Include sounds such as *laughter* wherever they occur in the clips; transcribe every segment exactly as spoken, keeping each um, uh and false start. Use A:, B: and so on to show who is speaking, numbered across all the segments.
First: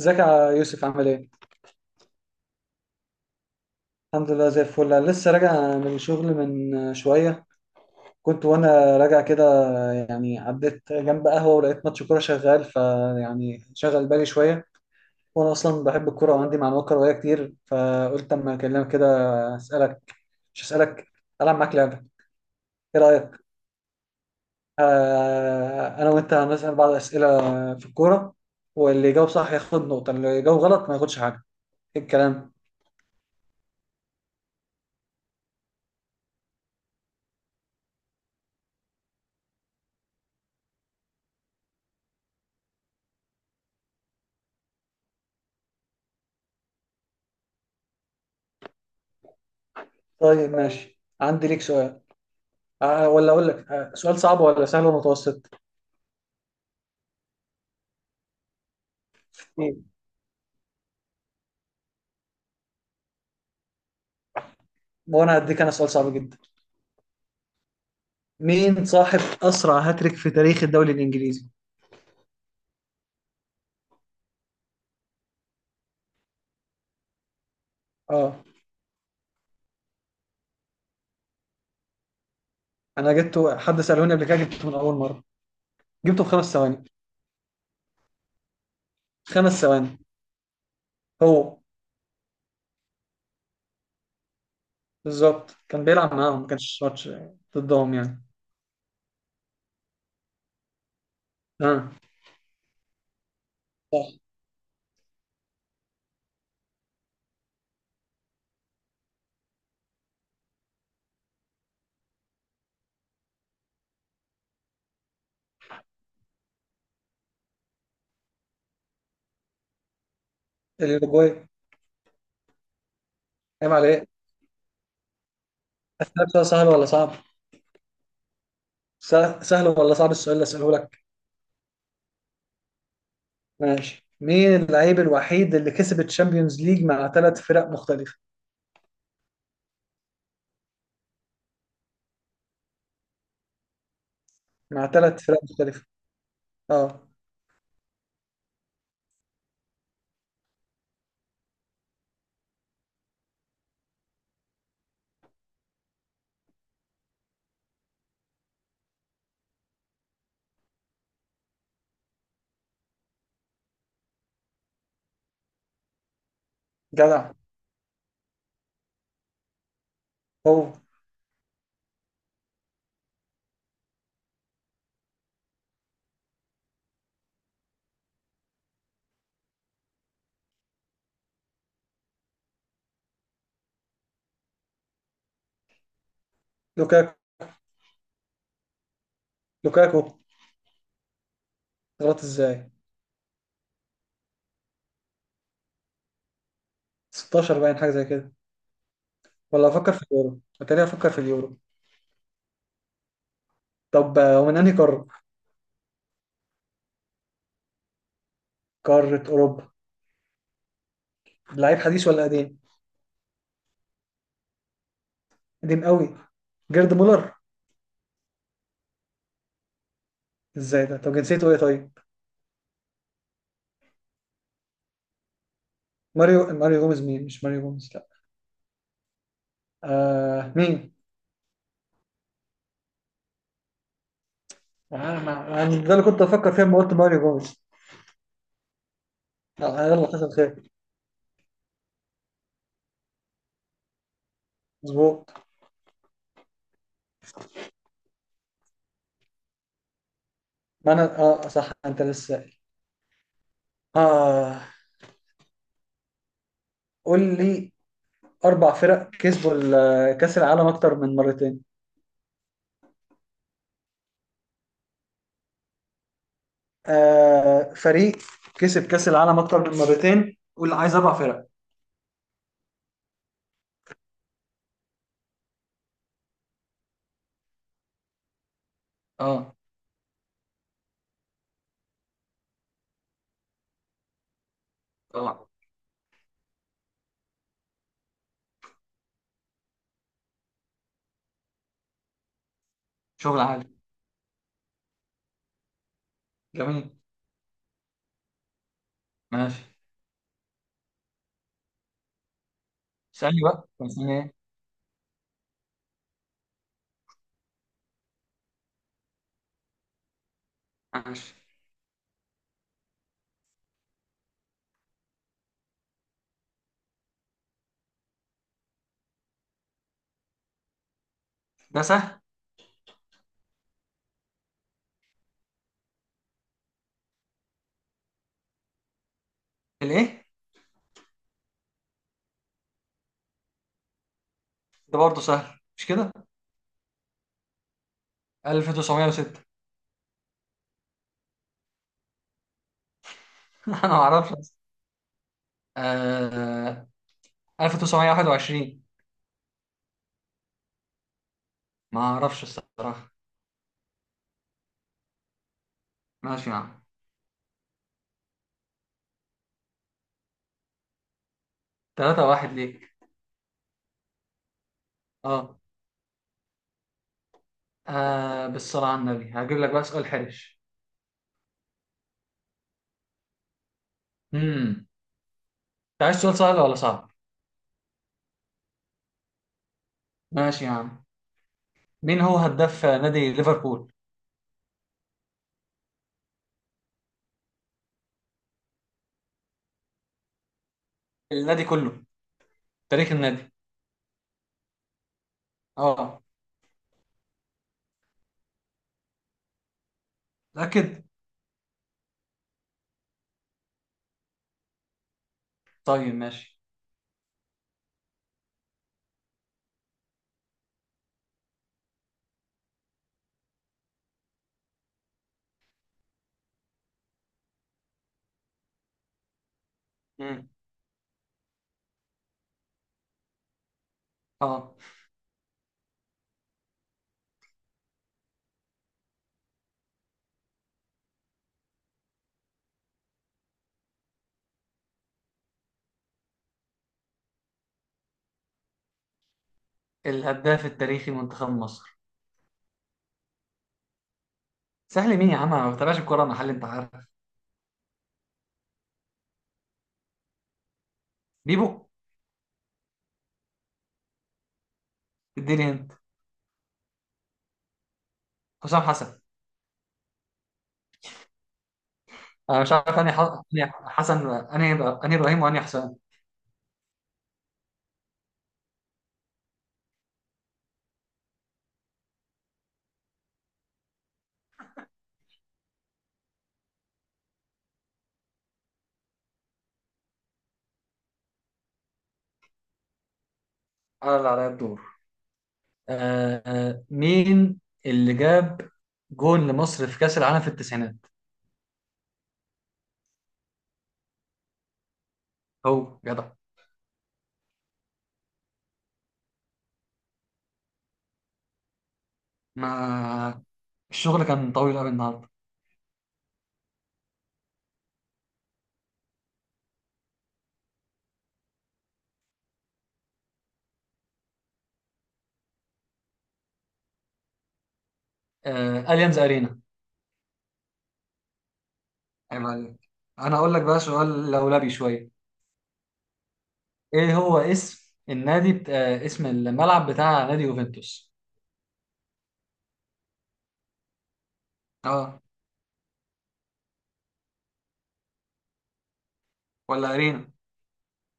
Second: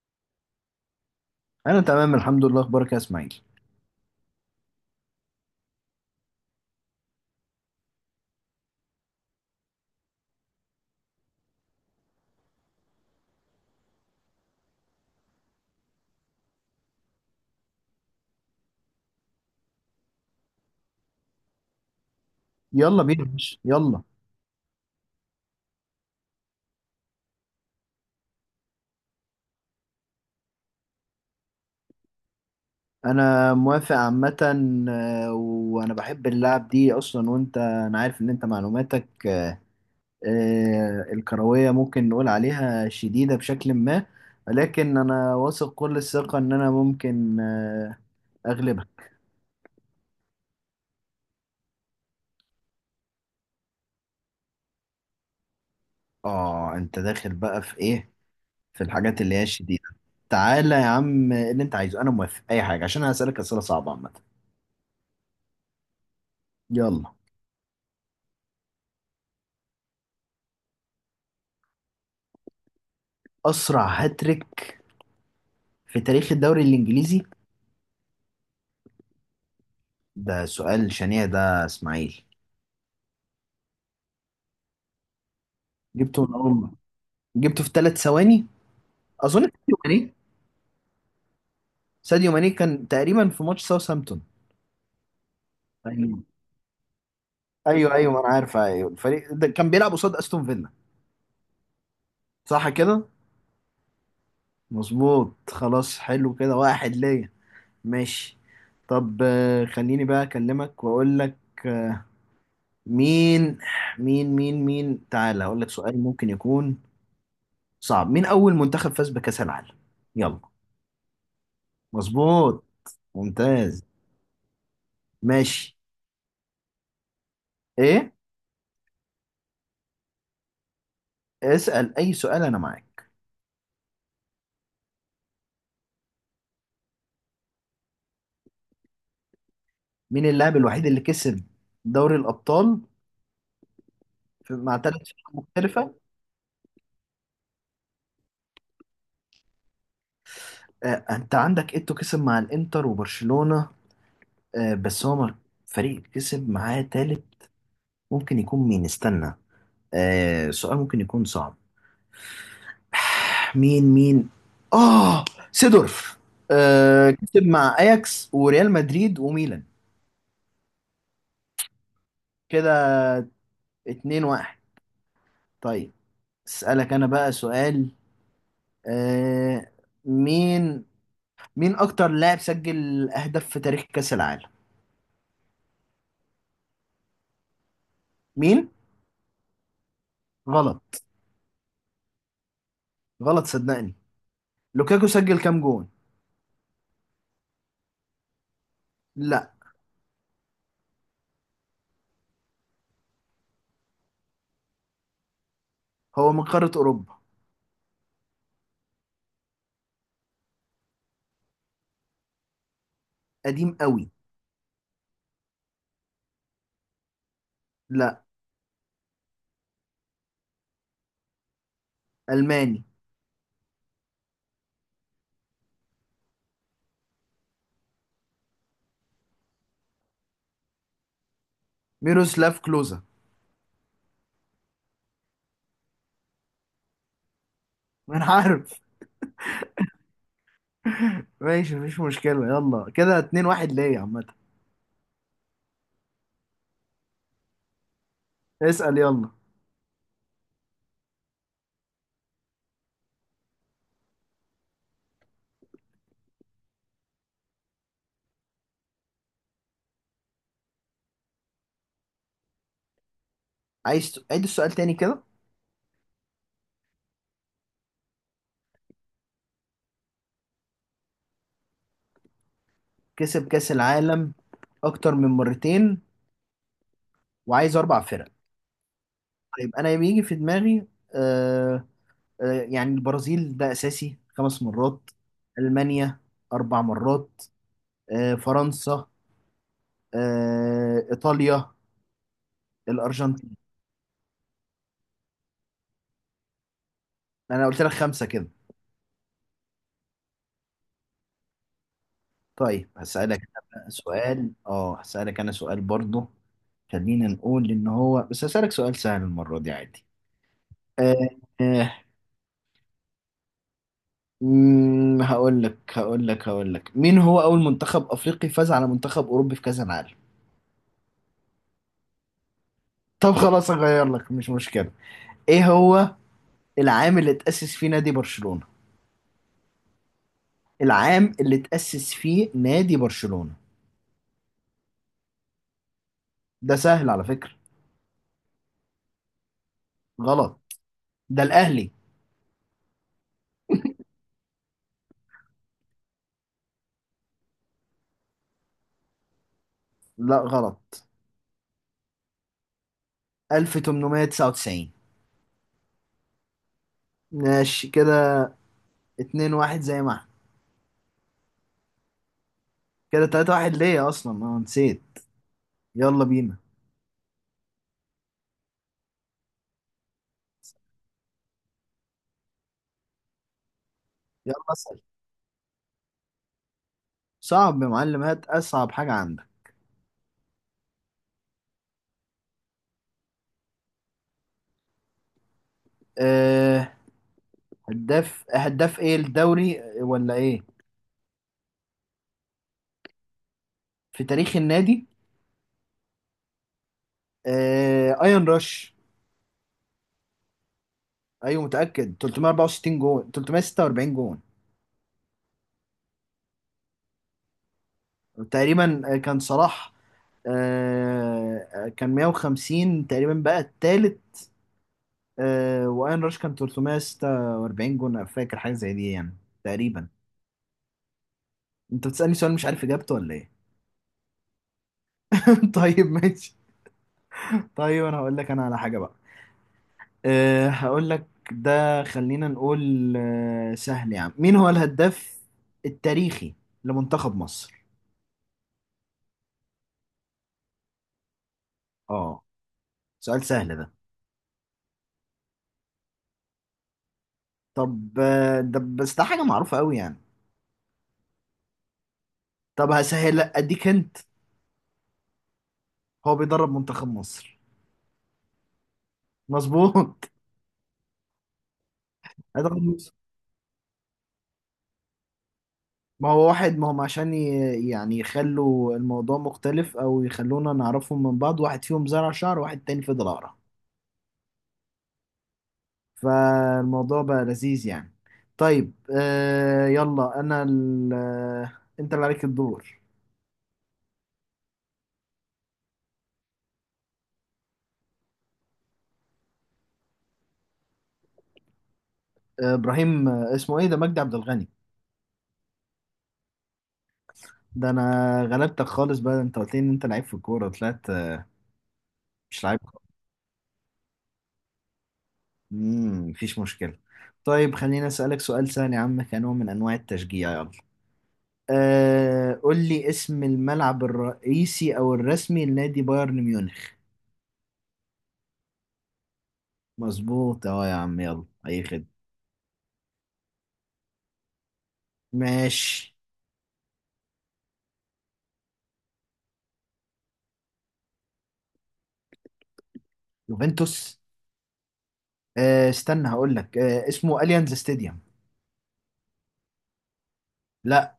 A: ازيك يا يوسف عامل ايه؟
B: انا تمام الحمد لله. اخبارك يا اسماعيل؟
A: الحمد لله زي الفل، أنا لسه راجع من الشغل من شوية. كنت وانا راجع كده، يعني عديت جنب قهوة ولقيت ماتش كورة شغال، فيعني شغل بالي شوية. وانا اصلا بحب الكورة وعندي معلومات كروية كتير، فقلت اما اكلمك كده. اسألك، مش اسألك، العب معاك لعبة. ايه
B: يلا بينا يا
A: رأيك؟
B: باشا، يلا.
A: آه، انا وانت هنسأل بعض اسئلة في الكورة، واللي يجاوب صح ياخد نقطة، اللي يجاوب غلط ما ياخدش حاجة. ايه الكلام؟
B: انا موافق عامه. آه، وانا بحب اللعب دي اصلا، وانت انا عارف ان انت معلوماتك آه، الكرويه ممكن نقول عليها شديده بشكل ما. لكن انا واثق كل الثقه ان انا ممكن آه، اغلبها.
A: طيب ماشي، عندي ليك سؤال. آه ولا اقول لك، آه سؤال صعب ولا سهل ومتوسط.
B: اه انت داخل بقى في ايه؟ في الحاجات اللي هي الشديده؟
A: مم.
B: تعالى يا عم اللي انت عايزه، انا موافق اي حاجه، عشان انا هسالك اسئله صعبه عامه.
A: وانا هديك انا سؤال صعب جدا.
B: يلا.
A: مين صاحب اسرع هاتريك في تاريخ الدوري الانجليزي؟
B: اسرع هاتريك في تاريخ الدوري الإنجليزي؟
A: اه،
B: ده سؤال شنيع ده إسماعيل.
A: انا جبته، حد سالوني قبل كده، جبته من اول مره، جبته
B: جبته
A: في
B: من أول
A: خمس
B: ما-
A: ثواني.
B: جبته في ثلاث ثواني. أظن
A: خمس
B: ساديو
A: ثواني،
B: ماني.
A: هو.
B: ساديو ماني كان تقريبا في ماتش ساوثهامبتون.
A: بالظبط، كان بيلعب
B: ايوه.
A: معاهم، ما كانش ماتش
B: أيوه
A: ضدهم
B: أيوه، ما
A: يعني.
B: أنا عارف. أيوه الفريق ده كان بيلعب قصاد أستون فيلا.
A: اه،
B: صح كده؟
A: صح.
B: مظبوط. خلاص، حلو كده، واحد ليا. ماشي. طب آه، خليني بقى أكلمك وأقول لك. مين مين مين مين تعالى أقول لك سؤال ممكن يكون صعب. مين أول منتخب فاز بكأس العالم؟ يلا.
A: الاوروجواي.
B: مظبوط.
A: عيب
B: ممتاز.
A: عليك.
B: ماشي.
A: اسالك سؤال سهل ولا صعب؟
B: ايه؟
A: سهل سهل ولا صعب السؤال اللي اساله لك؟
B: اسأل اي سؤال انا معاك.
A: ماشي، مين اللعيب الوحيد اللي كسب الشامبيونز ليج مع ثلاث فرق مختلفه؟
B: مين اللاعب الوحيد اللي كسب دوري الابطال في- مع
A: مع
B: ثلاث
A: ثلاث
B: فرق
A: فرق مختلفه،
B: مختلفة؟
A: اه.
B: آه انت عندك ايتو، كسب مع الانتر وبرشلونة. آه بس هو مر- فريق كسب معاه ثالث ممكن يكون مين؟ استنى، آه سؤال ممكن يكون صعب. *sighs* مين مين اه، سيدورف. آه
A: جدع،
B: كسب مع اياكس وريال مدريد وميلان.
A: هو.
B: كده اتنين واحد. طيب اسألك انا بقى سؤال. آه مين مين اكتر لاعب سجل اهداف في تاريخ كاس العالم؟
A: لوكاكو.
B: مين؟
A: لوكاكو.
B: غلط.
A: غلط ازاي؟
B: غلط صدقني. لوكاكو سجل كام جون؟
A: ستاشر باين، حاجه زي كده.
B: لا.
A: ولا افكر في اليورو، اتاري افكر في اليورو. طب، آه، ومن انهي قاره؟
B: هو من قارة اوروبا.
A: قاره اوروبا. لعيب حديث ولا قديم؟
B: قديم قوي.
A: قديم قوي. جيرد مولر.
B: لا.
A: ازاي ده؟ طب جنسيته ايه طيب؟
B: الماني.
A: ماريو، ماريو جوميز. مين؟ مش ماريو جوميز، لا. آه، مين؟
B: ميروسلاف كلوزا.
A: آه ما... أنا ده اللي كنت افكر فيه لما قلت ماريو جوميز.
B: *laughs* ما انا عارف.
A: آه، يلا، حصل خير.
B: ماشي مفيش مشكلة، يلا كده اتنين واحد ليا عامة.
A: مظبوط.
B: اسأل يلا.
A: ما انا، اه صح، انت لسه سائل. اه، قول لي. أربع فرق كسبوا ال- كأس العالم أكتر من مرتين.
B: عايز ت- عيد السؤال تاني كده؟
A: آه، فريق كسب كأس العالم أكتر من مرتين، قول، عايز أربع فرق.
B: كسب كاس العالم اكتر من مرتين وعايز اربع فرق.
A: أه.
B: طيب انا يجي في دماغي آه، آه، يعني البرازيل ده أساسي، خمس مرات.
A: طبعا.
B: ألمانيا، أربع مرات. آه، فرنسا. آه، إيطاليا.
A: شغل
B: الأرجنتين.
A: عالي. جميل.
B: أنا قلت لك خمسة كده.
A: ماشي،
B: طيب هسألك
A: اسألني بقى.
B: أنا
A: طب
B: بقى
A: اسألني إيه؟
B: سؤال. أه هسألك أنا سؤال برضه خلينا نقول إن هو، بس هسألك سؤال سهل المرة دي عادي. آه،
A: ماشي.
B: آه، مم، هقول لك هقول لك هقول لك مين هو أول منتخب أفريقي فاز على منتخب أوروبي في كأس العالم؟
A: ده سهل.
B: طب خلاص أغير لك، مش مشكلة. إيه هو العام اللي اتأسس فيه نادي برشلونة؟
A: الإيه؟
B: العام اللي تأسس فيه نادي برشلونة.
A: ده برضه سهل، مش كده؟
B: ده سهل على فكرة.
A: ألف وتسعمية وستة.
B: غلط، ده الأهلي.
A: *laughs* أنا ما أعرفش أصلاً. آه، ألف وتسعمية وواحد وعشرين.
B: لا غلط.
A: ما أعرفش الصراحة.
B: ألف وتمنمية تسعة وتسعين.
A: ماشي يا عم.
B: ماشي كده. اتنين واحد زي ما احنا.
A: ثلاثة واحد ليك.
B: كده تلاتة واحد ليا، أصلا أنا نسيت.
A: أه.
B: يلا بينا.
A: آه، بالصلاة على النبي، هجيب لك بقى سؤال حرش.
B: يلا
A: امم
B: اسأل.
A: انت عايز سؤال سهل ولا صعب؟
B: صعب يا معلم، هات أصعب حاجة عندك.
A: ماشي يا عم، مين هو هداف نادي ليفربول؟
B: أه. هداف هداف إيه، الدوري ولا إيه؟
A: النادي كله، تاريخ النادي.
B: في تاريخ النادي.
A: اه.
B: أه أيان راش.
A: متأكد؟
B: أيوه متأكد، تلتمية وأربعة وستين جون، تلتمية ستة وأربعين جون
A: طيب ماشي.
B: تقريبا. آه، كان صلاح آه كان مية وخمسين تقريبا، بقى التالت. آه واين راش كان ثلاثمائة وستة وأربعين جون، أنا فاكر حاجه زي دي يعني، تقريبا.
A: مم.
B: انت بتسالني سؤال مش عارف اجابته ولا ايه؟
A: اه.
B: *laughs* طيب ماشي. طيب انا هقول لك انا على حاجه بقى. آه هقول لك. ده خلينا نقول آه سهل يا عم، مين هو الهداف التاريخي لمنتخب مصر؟
A: الهداف التاريخي لمنتخب مصر.
B: اه، سؤال سهل ده؟
A: سهل مين يا عم، انا ما بتابعش الكورة، انا حل انت عارف.
B: طب آه، ده بس، ده حاجه معروفه قوي يعني.
A: بيبو.
B: طب هسهل، اديك انت.
A: اديني انت.
B: هو بيدرب منتخب مصر.
A: حسام حسن.
B: مظبوط.
A: انا مش
B: أدخل
A: عارف
B: مصر.
A: انهي ح- انهي حسن، انهي، انهي ابراهيم وانهي حسام.
B: ما هو واحد، ما هم عشان ي- يعني يخلوا الموضوع مختلف او يخلونا نعرفهم من بعض، واحد فيهم زرع شعر واحد تاني فضل اقرع، فالموضوع بقى لذيذ يعني. طيب آه يلا انا ال... آه، انت اللي عليك الدور.
A: انا اللي عليا الدور. آه، آه مين اللي جاب جون لمصر في كأس العالم في التسعينات؟
B: آه ابراهيم آه، اسمه ايه ده، مجدي عبد الغني.
A: هو جدع.
B: ده انا غلبتك خالص بقى، انت قلت لي ان انت لعيب في الكوره، طلعت آه، مش لعيب خالص.
A: ما الشغل كان طويل قوي النهارده.
B: امم مفيش مشكله. طيب خليني اسالك سؤال سهل يا عم كنوع من انواع التشجيع، يلا. آه قول لي اسم الملعب الرئيسي او الرسمي لنادي بايرن ميونخ.
A: آه، أليانز أرينا.
B: مظبوط اه يا عم، يلا اي خدمه.
A: عيب عليك. انا هقول لك بقى سؤال لولبي شويه.
B: ماشي.
A: إيه هو اسم النادي بت... آه، اسم الملعب بتاع نادي يوفنتوس؟
B: يوفنتوس.
A: اه.
B: آه استنى هقول لك. آه اسمه اليانز ستاديوم.
A: ولا ارينا؟
B: لا.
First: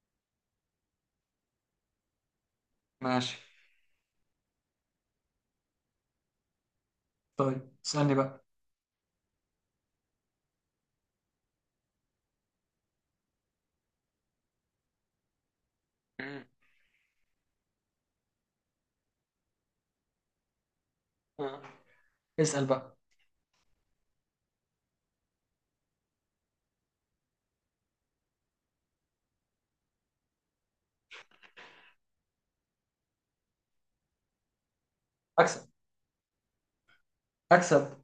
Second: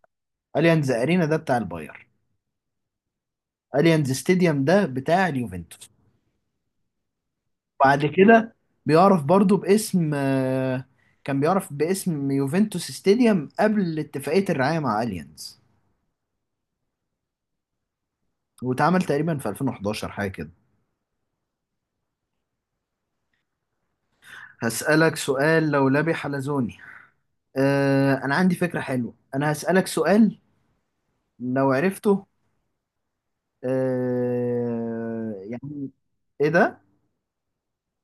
B: اليانز ارينا ده بتاع الباير.
A: ماشي.
B: اليانز ستاديوم ده بتاع اليوفنتوس.
A: طيب
B: بعد
A: اسالني بقى.
B: كده بيعرف برضو باسم آه كان بيعرف باسم يوفنتوس ستاديوم قبل اتفاقية الرعاية مع اليانز.
A: مم.
B: واتعمل تقريبا في ألفين وإحداشر، حاجة كده.
A: آه. اسأل بقى.
B: هسألك سؤال لولبي حلزوني. آه، أنا عندي فكرة حلوة، أنا هسألك سؤال لو عرفته آه،
A: أكسب.
B: يعني. إيه ده؟
A: اكسب.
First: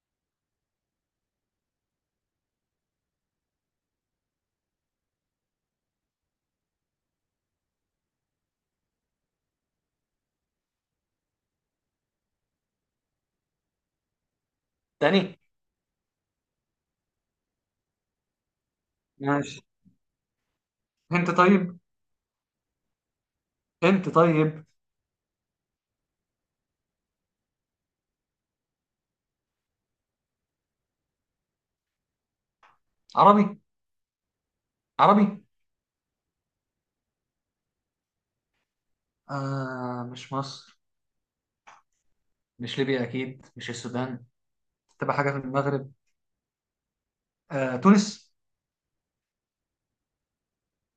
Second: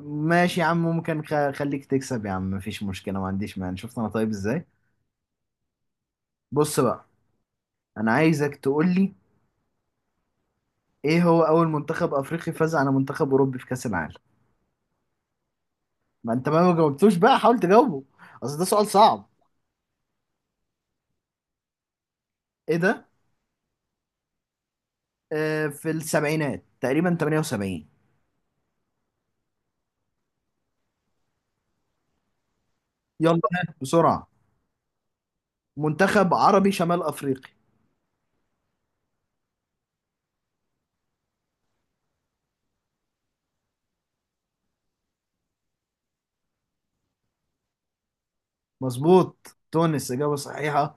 B: ماشي يا عم، ممكن خ- خليك تكسب يا عم مفيش مشكلة، ما عنديش مانع، شفت أنا؟ طيب إزاي؟ بص بقى، أنا عايزك تقول لي إيه هو أول منتخب أفريقي فاز على منتخب أوروبي في كأس العالم؟
A: تاني.
B: ما أنت ما ما جاوبتوش بقى، حاول تجاوبه، أصل ده سؤال صعب.
A: ماشي. انت طيب.
B: إيه ده؟
A: انت طيب.
B: آه، في السبعينات تقريبا، تمانية وسبعين. يلا
A: عربي.
B: بسرعة.
A: عربي.
B: منتخب عربي شمال أفريقي.
A: آه، مش مصر، مش ليبيا أكيد، مش السودان. تبقى حاجه في المغرب. آه، تونس.
B: مظبوط، تونس، إجابة صحيحة.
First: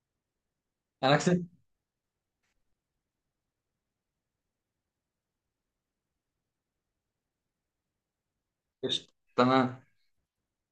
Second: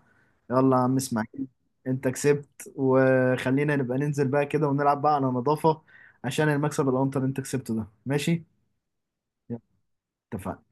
B: يلا يا عم
A: أنا أكسب.
B: إسماعيل. أنت كسبت، وخلينا نبقى ننزل بقى كده ونلعب بقى على نظافة، عشان المكسب الأنطر اللي أنت كسبته ده، ماشي؟
A: قشطة.
B: يلا.
A: تمام.
B: اتفقنا.